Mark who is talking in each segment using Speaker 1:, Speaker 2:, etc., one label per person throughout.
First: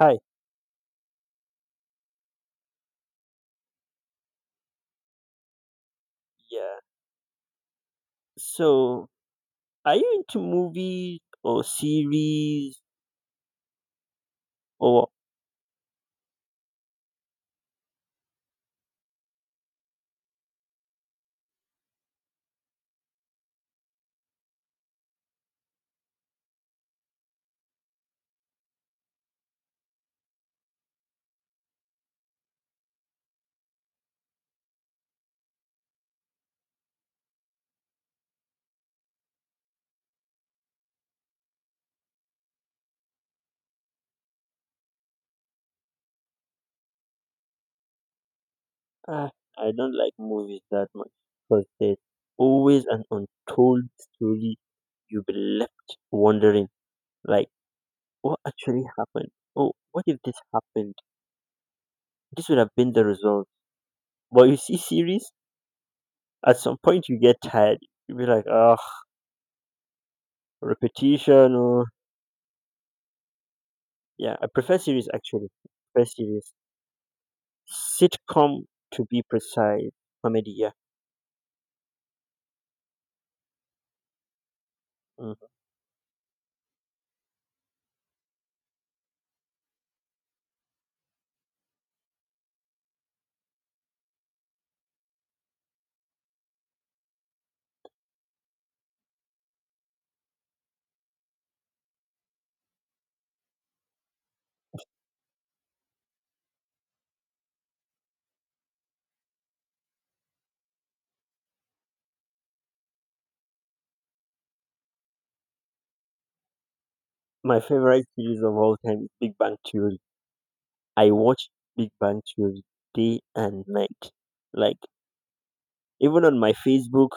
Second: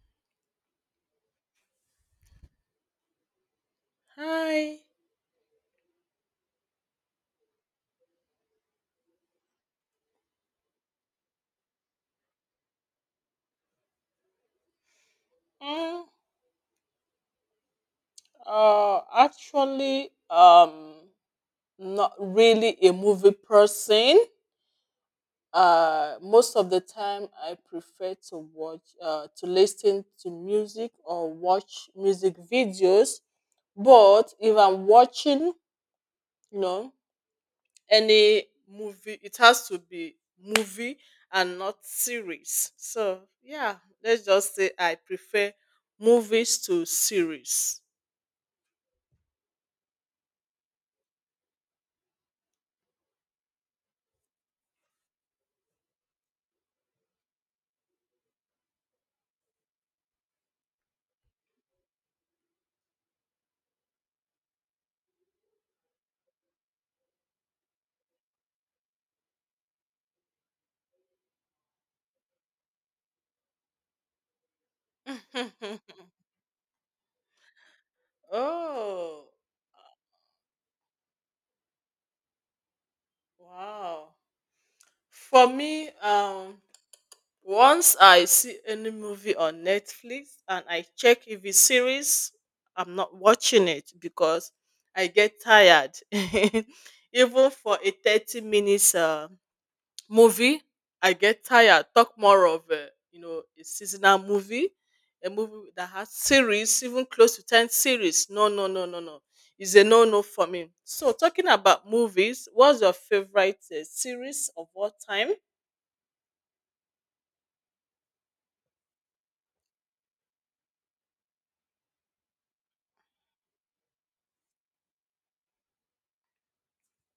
Speaker 1: Hi.
Speaker 2: Hi.
Speaker 1: Yeah. So, are you into movies or series or
Speaker 2: Mm, uh, actually, um, not really a movie person. Most of the time, I prefer to watch, to listen to music or watch music videos. But if I'm watching, you know, any movie, it has to be movie and not series. So yeah, let's just say I prefer movies to series.
Speaker 1: uh, I don't like movies that much because there's always an untold story you'll be left wondering like what actually happened? Oh, what if this happened? This would have been the result. But you see series, at some point you get tired. You'll be like, oh, repetition or yeah, I prefer series actually. I prefer series. Sitcom to be
Speaker 2: Oh,
Speaker 1: precise. Comedy, yeah.
Speaker 2: wow. For me, once I see any movie on Netflix and I check if it's series, I'm not watching it because I get tired. Even for a 30 minutes movie, I get tired. Talk more of a seasonal movie, a movie that has series, even close to ten series. No, no, no, no, no. It's a no, no for me. So talking about movies, what's your favorite series of all time?
Speaker 1: My favorite series of all time is Big Bang Theory. I watch Big Bang Theory day and night. Like even on my Facebook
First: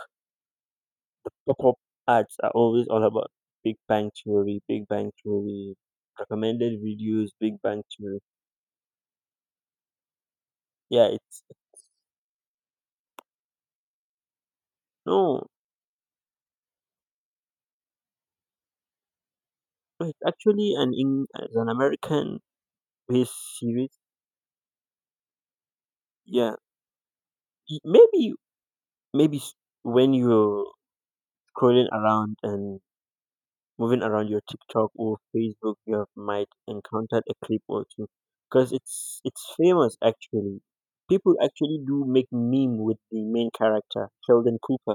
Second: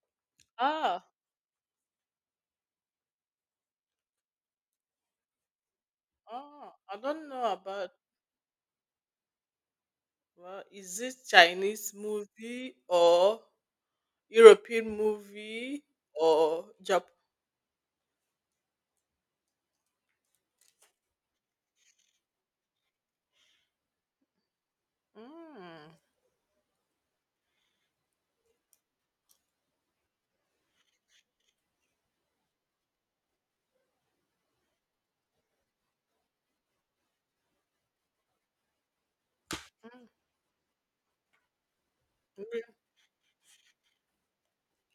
Speaker 2: Ah,
Speaker 1: pop-up ads are always all about Big Bang Theory, Big Bang Theory, recommended
Speaker 2: I don't
Speaker 1: videos,
Speaker 2: know
Speaker 1: Big Bang
Speaker 2: about.
Speaker 1: Theory.
Speaker 2: Well, is
Speaker 1: Yeah,
Speaker 2: it
Speaker 1: it's
Speaker 2: Chinese movie or European
Speaker 1: no,
Speaker 2: movie or Japan?
Speaker 1: it's actually an in it's an American based series.
Speaker 2: Mm,
Speaker 1: Yeah, maybe maybe when you're scrolling around and moving around your TikTok or Facebook, you have might encounter a clip or two because it's famous actually. People actually do make
Speaker 2: mm,
Speaker 1: meme with the main character, Sheldon Cooper.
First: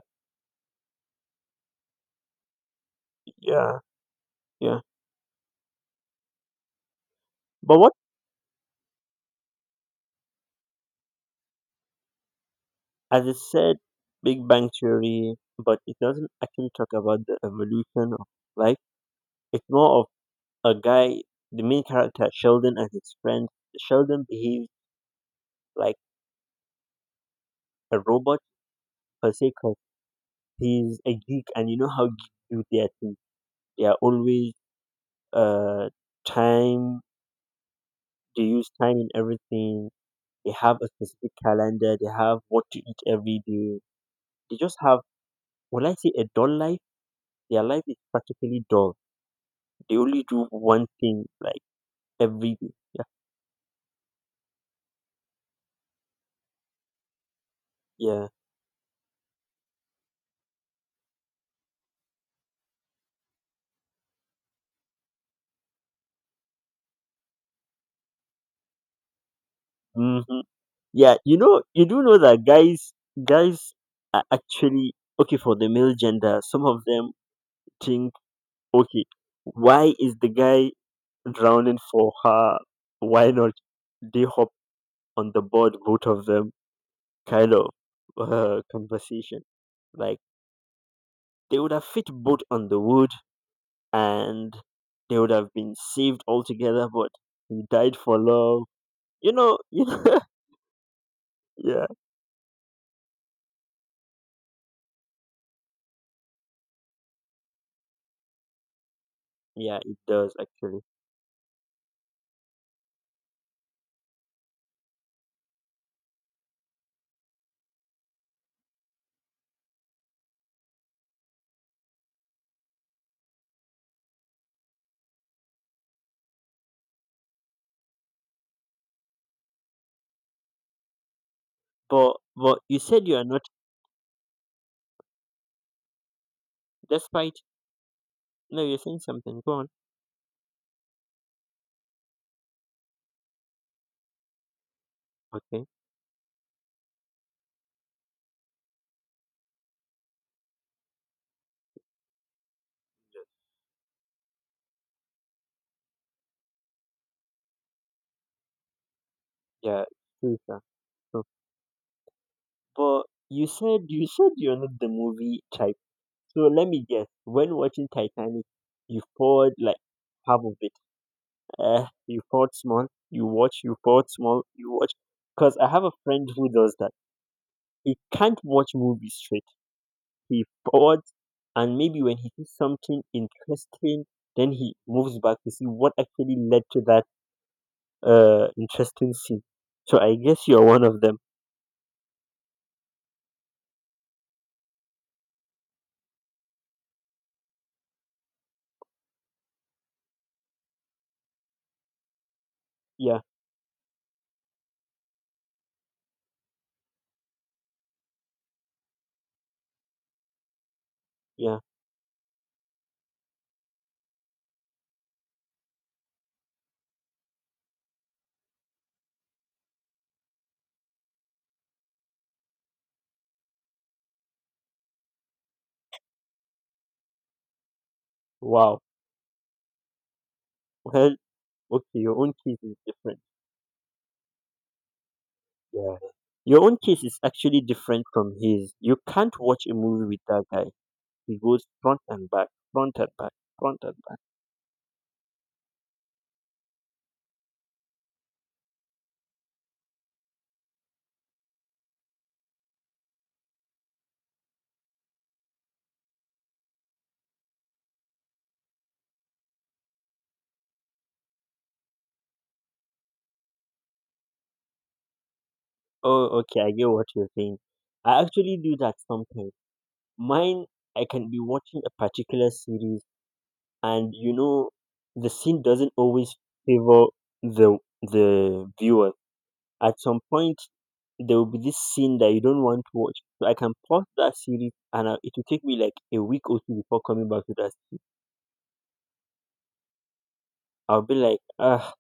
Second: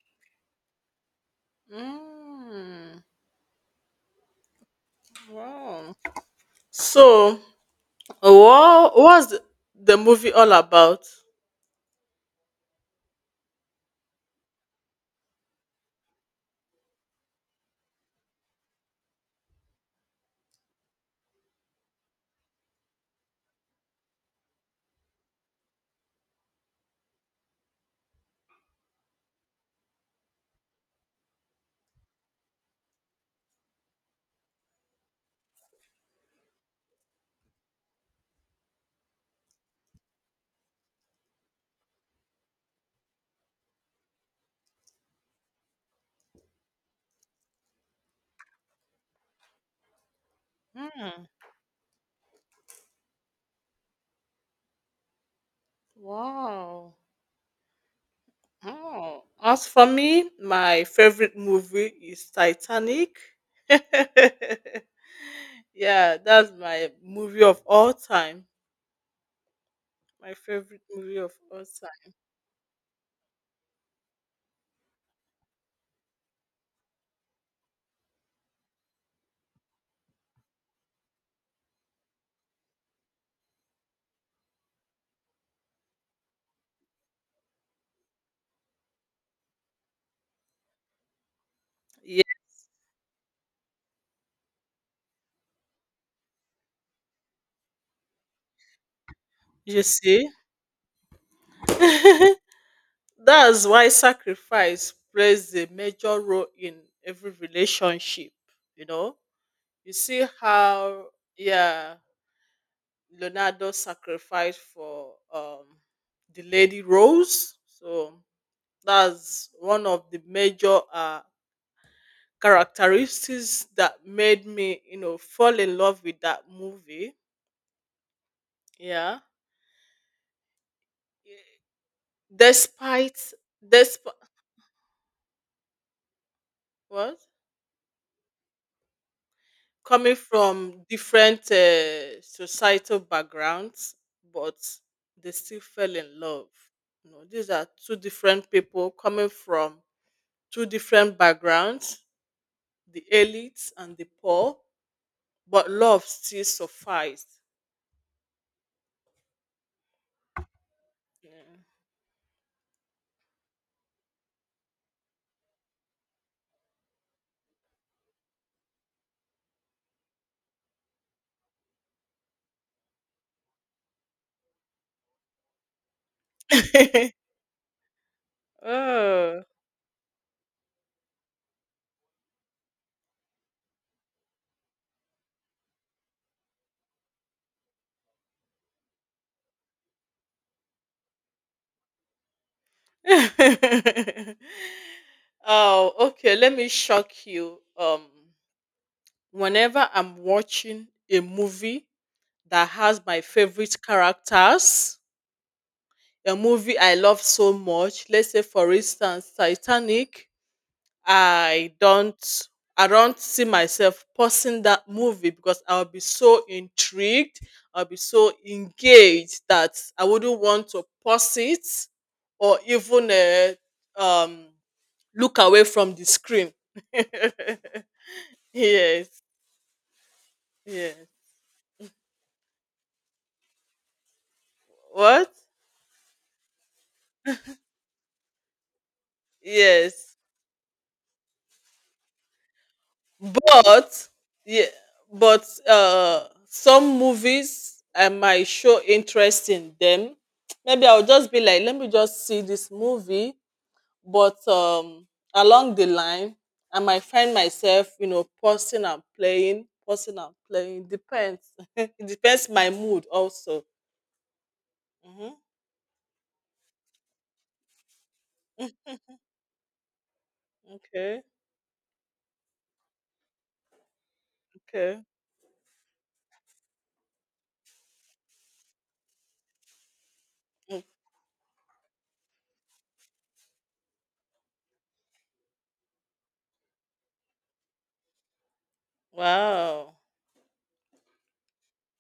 Speaker 2: mm, mm,
Speaker 1: Yeah, yeah.
Speaker 2: wow. So,
Speaker 1: But what,
Speaker 2: what was the movie all about?
Speaker 1: as I said, Big Bang Theory, but it doesn't actually talk about the evolution of life. It's more of a guy, the main character, Sheldon, and his friend. Sheldon behaves like a robot per se because he's a geek, and you know how geeks do their thing. They are always uh, time. They use time in everything. They have a specific calendar. They have what to eat every day. They just have, well, I say a dull life. Their life is practically dull. They only do one
Speaker 2: Hmm.
Speaker 1: thing like every day. Yeah,
Speaker 2: Wow.
Speaker 1: yeah,
Speaker 2: Oh. As for me, my favorite movie is Titanic. Yeah, that's my movie of all time.
Speaker 1: hmm,
Speaker 2: My favorite
Speaker 1: yeah.
Speaker 2: movie of
Speaker 1: You know,
Speaker 2: all
Speaker 1: you do
Speaker 2: time.
Speaker 1: know that guys are actually okay for the male gender. Some of them think, okay, why is the guy drowning for her? Why not? They on the board, both of them, kind of conversation. Like they would have fit
Speaker 2: Yeah,
Speaker 1: both on the wood and they would have been saved altogether, but he died for love. You know,
Speaker 2: you
Speaker 1: you know,
Speaker 2: see?
Speaker 1: yeah,
Speaker 2: That's why sacrifice plays a major role in every relationship. You know?
Speaker 1: yeah,
Speaker 2: You
Speaker 1: it
Speaker 2: see
Speaker 1: does actually.
Speaker 2: how, yeah. Leonardo sacrificed for the Lady Rose. So that's one of the major characteristics that made me, you know, fall in love with that movie. Yeah,
Speaker 1: But you said you
Speaker 2: despite
Speaker 1: are not
Speaker 2: despite what,
Speaker 1: despite no, you're saying something. Go on.
Speaker 2: coming from different societal backgrounds, but they still
Speaker 1: Okay.
Speaker 2: fell in love. You know, these are two different people coming from two different backgrounds, the elites and the poor, but love still sufficed.
Speaker 1: Yeah, true, sir. True. But you said you're not the movie type. So let me guess, when watching Titanic, you poured like half of it. Eh, you poured small, you watch, you poured small, you watch. Because I have a friend who does that.
Speaker 2: Yeah.
Speaker 1: He can't watch movies
Speaker 2: Oh.
Speaker 1: straight. He paused, and maybe when he sees something interesting, then he moves back to see what actually led to that interesting scene. So I guess you're one of them.
Speaker 2: Oh, okay. Let me shock you. Whenever I'm watching a movie that has
Speaker 1: Yeah,
Speaker 2: my favorite characters, a movie I love so much, let's say for instance Titanic,
Speaker 1: yeah.
Speaker 2: I don't I don't see myself pausing that movie because I'll be so intrigued, I'll be so engaged that I wouldn't want to pause it or even um look away from the screen.
Speaker 1: Wow.
Speaker 2: Yes, yes.
Speaker 1: Well, okay, your own case is different.
Speaker 2: What?
Speaker 1: Yeah. Your own case is actually different from his. You can't watch a movie
Speaker 2: Yes.
Speaker 1: with that guy. It goes front and back, front and back, front
Speaker 2: But
Speaker 1: and back.
Speaker 2: yeah, but some movies I might show interest in them. Maybe I'll just be like, let me just see this movie, but along the line I might find myself, you know, pausing and playing, depends. It depends my mood also. Hmm.
Speaker 1: Oh, okay, I get what you're saying. I actually do that sometimes. Mine, I
Speaker 2: Okay.
Speaker 1: can be watching a particular series, and you know,
Speaker 2: Okay.
Speaker 1: the scene doesn't always favor the the viewer. At some point,
Speaker 2: Mm.
Speaker 1: there will be this scene that you don't want to watch. So I can pause that series, and I, it will take me like a week or two before coming back to that scene.
Speaker 2: Wow.
Speaker 1: I'll be like, ah,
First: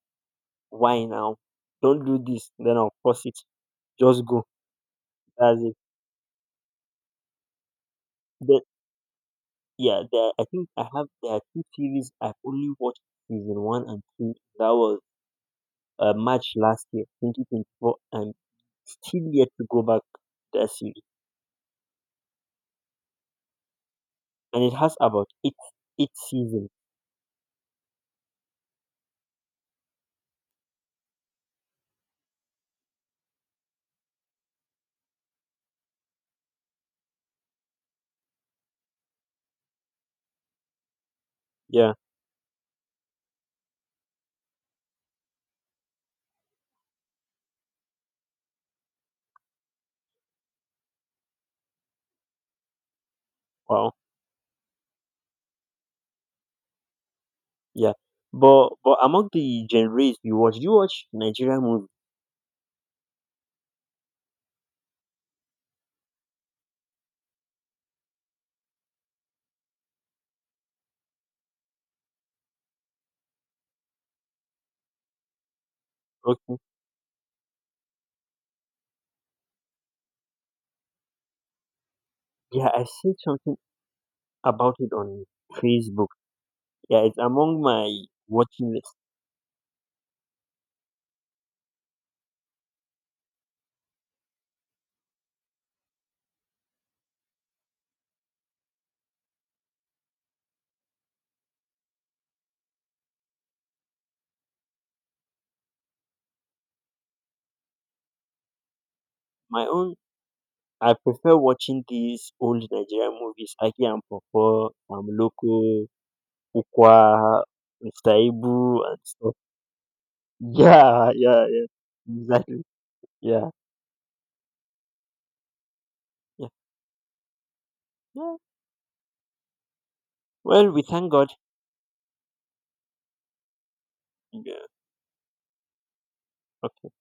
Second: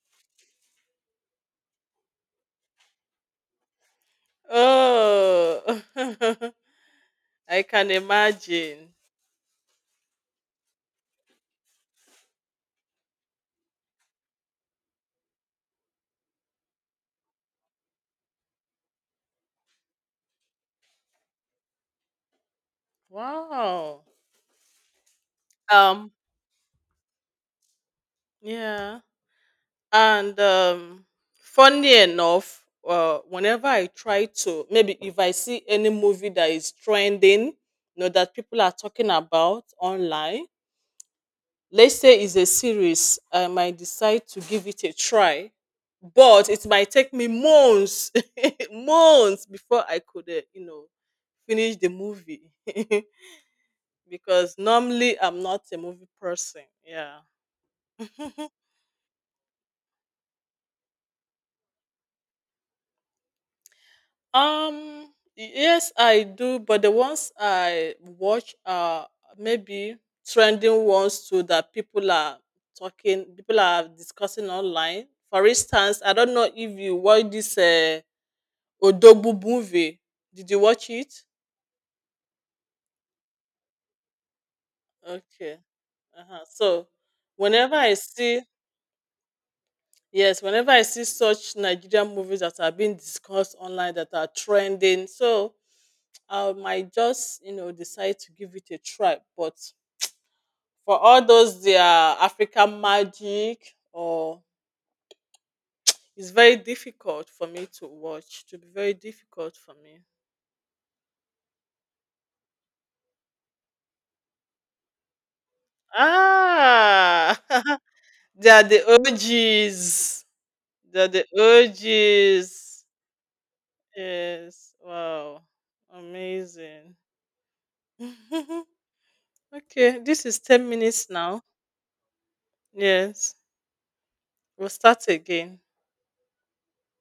Speaker 1: why now? Don't do this. Then I'll pause it. Just go. That's it.
Speaker 2: Oh. I can
Speaker 1: Then
Speaker 2: imagine.
Speaker 1: yeah, there, I think I have there are two series I've only watched season one and two. That was March last year, 2024, and still yet to go back to that series.
Speaker 2: Wow.
Speaker 1: And it has about
Speaker 2: um
Speaker 1: eight seasons.
Speaker 2: yeah. And funny enough, whenever I try to, maybe if I see any movie that is trending, you know, that people are talking about online,
Speaker 1: Yeah,
Speaker 2: let's say it's a series, I might decide to give it a try. But it might take me months, months before I could, you know, finish the movie.
Speaker 1: wow,
Speaker 2: Because normally I'm not a movie person. Yeah.
Speaker 1: yeah. But among the genres you watch, do you watch Nigerian movies?
Speaker 2: Um, yes, I do, but the ones I watch are maybe trending ones too that people are talking, people are discussing online. For instance, I don't know
Speaker 1: Okay,
Speaker 2: if you watch this Odogwu movie. Did you watch it?
Speaker 1: yeah, I see something about it on
Speaker 2: Okay.
Speaker 1: Facebook.
Speaker 2: Uh-huh. So,
Speaker 1: Yeah, it's among
Speaker 2: whenever I
Speaker 1: my
Speaker 2: see,
Speaker 1: watching list.
Speaker 2: yes, whenever I see such Nigerian movies that are being discussed online that are trending, so I might just, you know, decide to give it a try. But for all those their African magic or it's very difficult for me to watch. To be very difficult
Speaker 1: My
Speaker 2: for
Speaker 1: own,
Speaker 2: me.
Speaker 1: I prefer watching these old Nigerian movies, Aki and Pawpaw, Amloko,
Speaker 2: Ah,
Speaker 1: Ukwa, Mr.
Speaker 2: they are the
Speaker 1: Ibu, and stuff.
Speaker 2: OGs. They are
Speaker 1: Yeah,
Speaker 2: the
Speaker 1: yeah, yeah, exactly.
Speaker 2: OGs.
Speaker 1: Yeah,
Speaker 2: Yes. Wow.
Speaker 1: yeah,
Speaker 2: Amazing.
Speaker 1: yeah.
Speaker 2: Okay, this is ten
Speaker 1: Well, we
Speaker 2: minutes
Speaker 1: thank God.
Speaker 2: now. Yes,
Speaker 1: Yeah.
Speaker 2: we'll start again.
Speaker 1: Okay.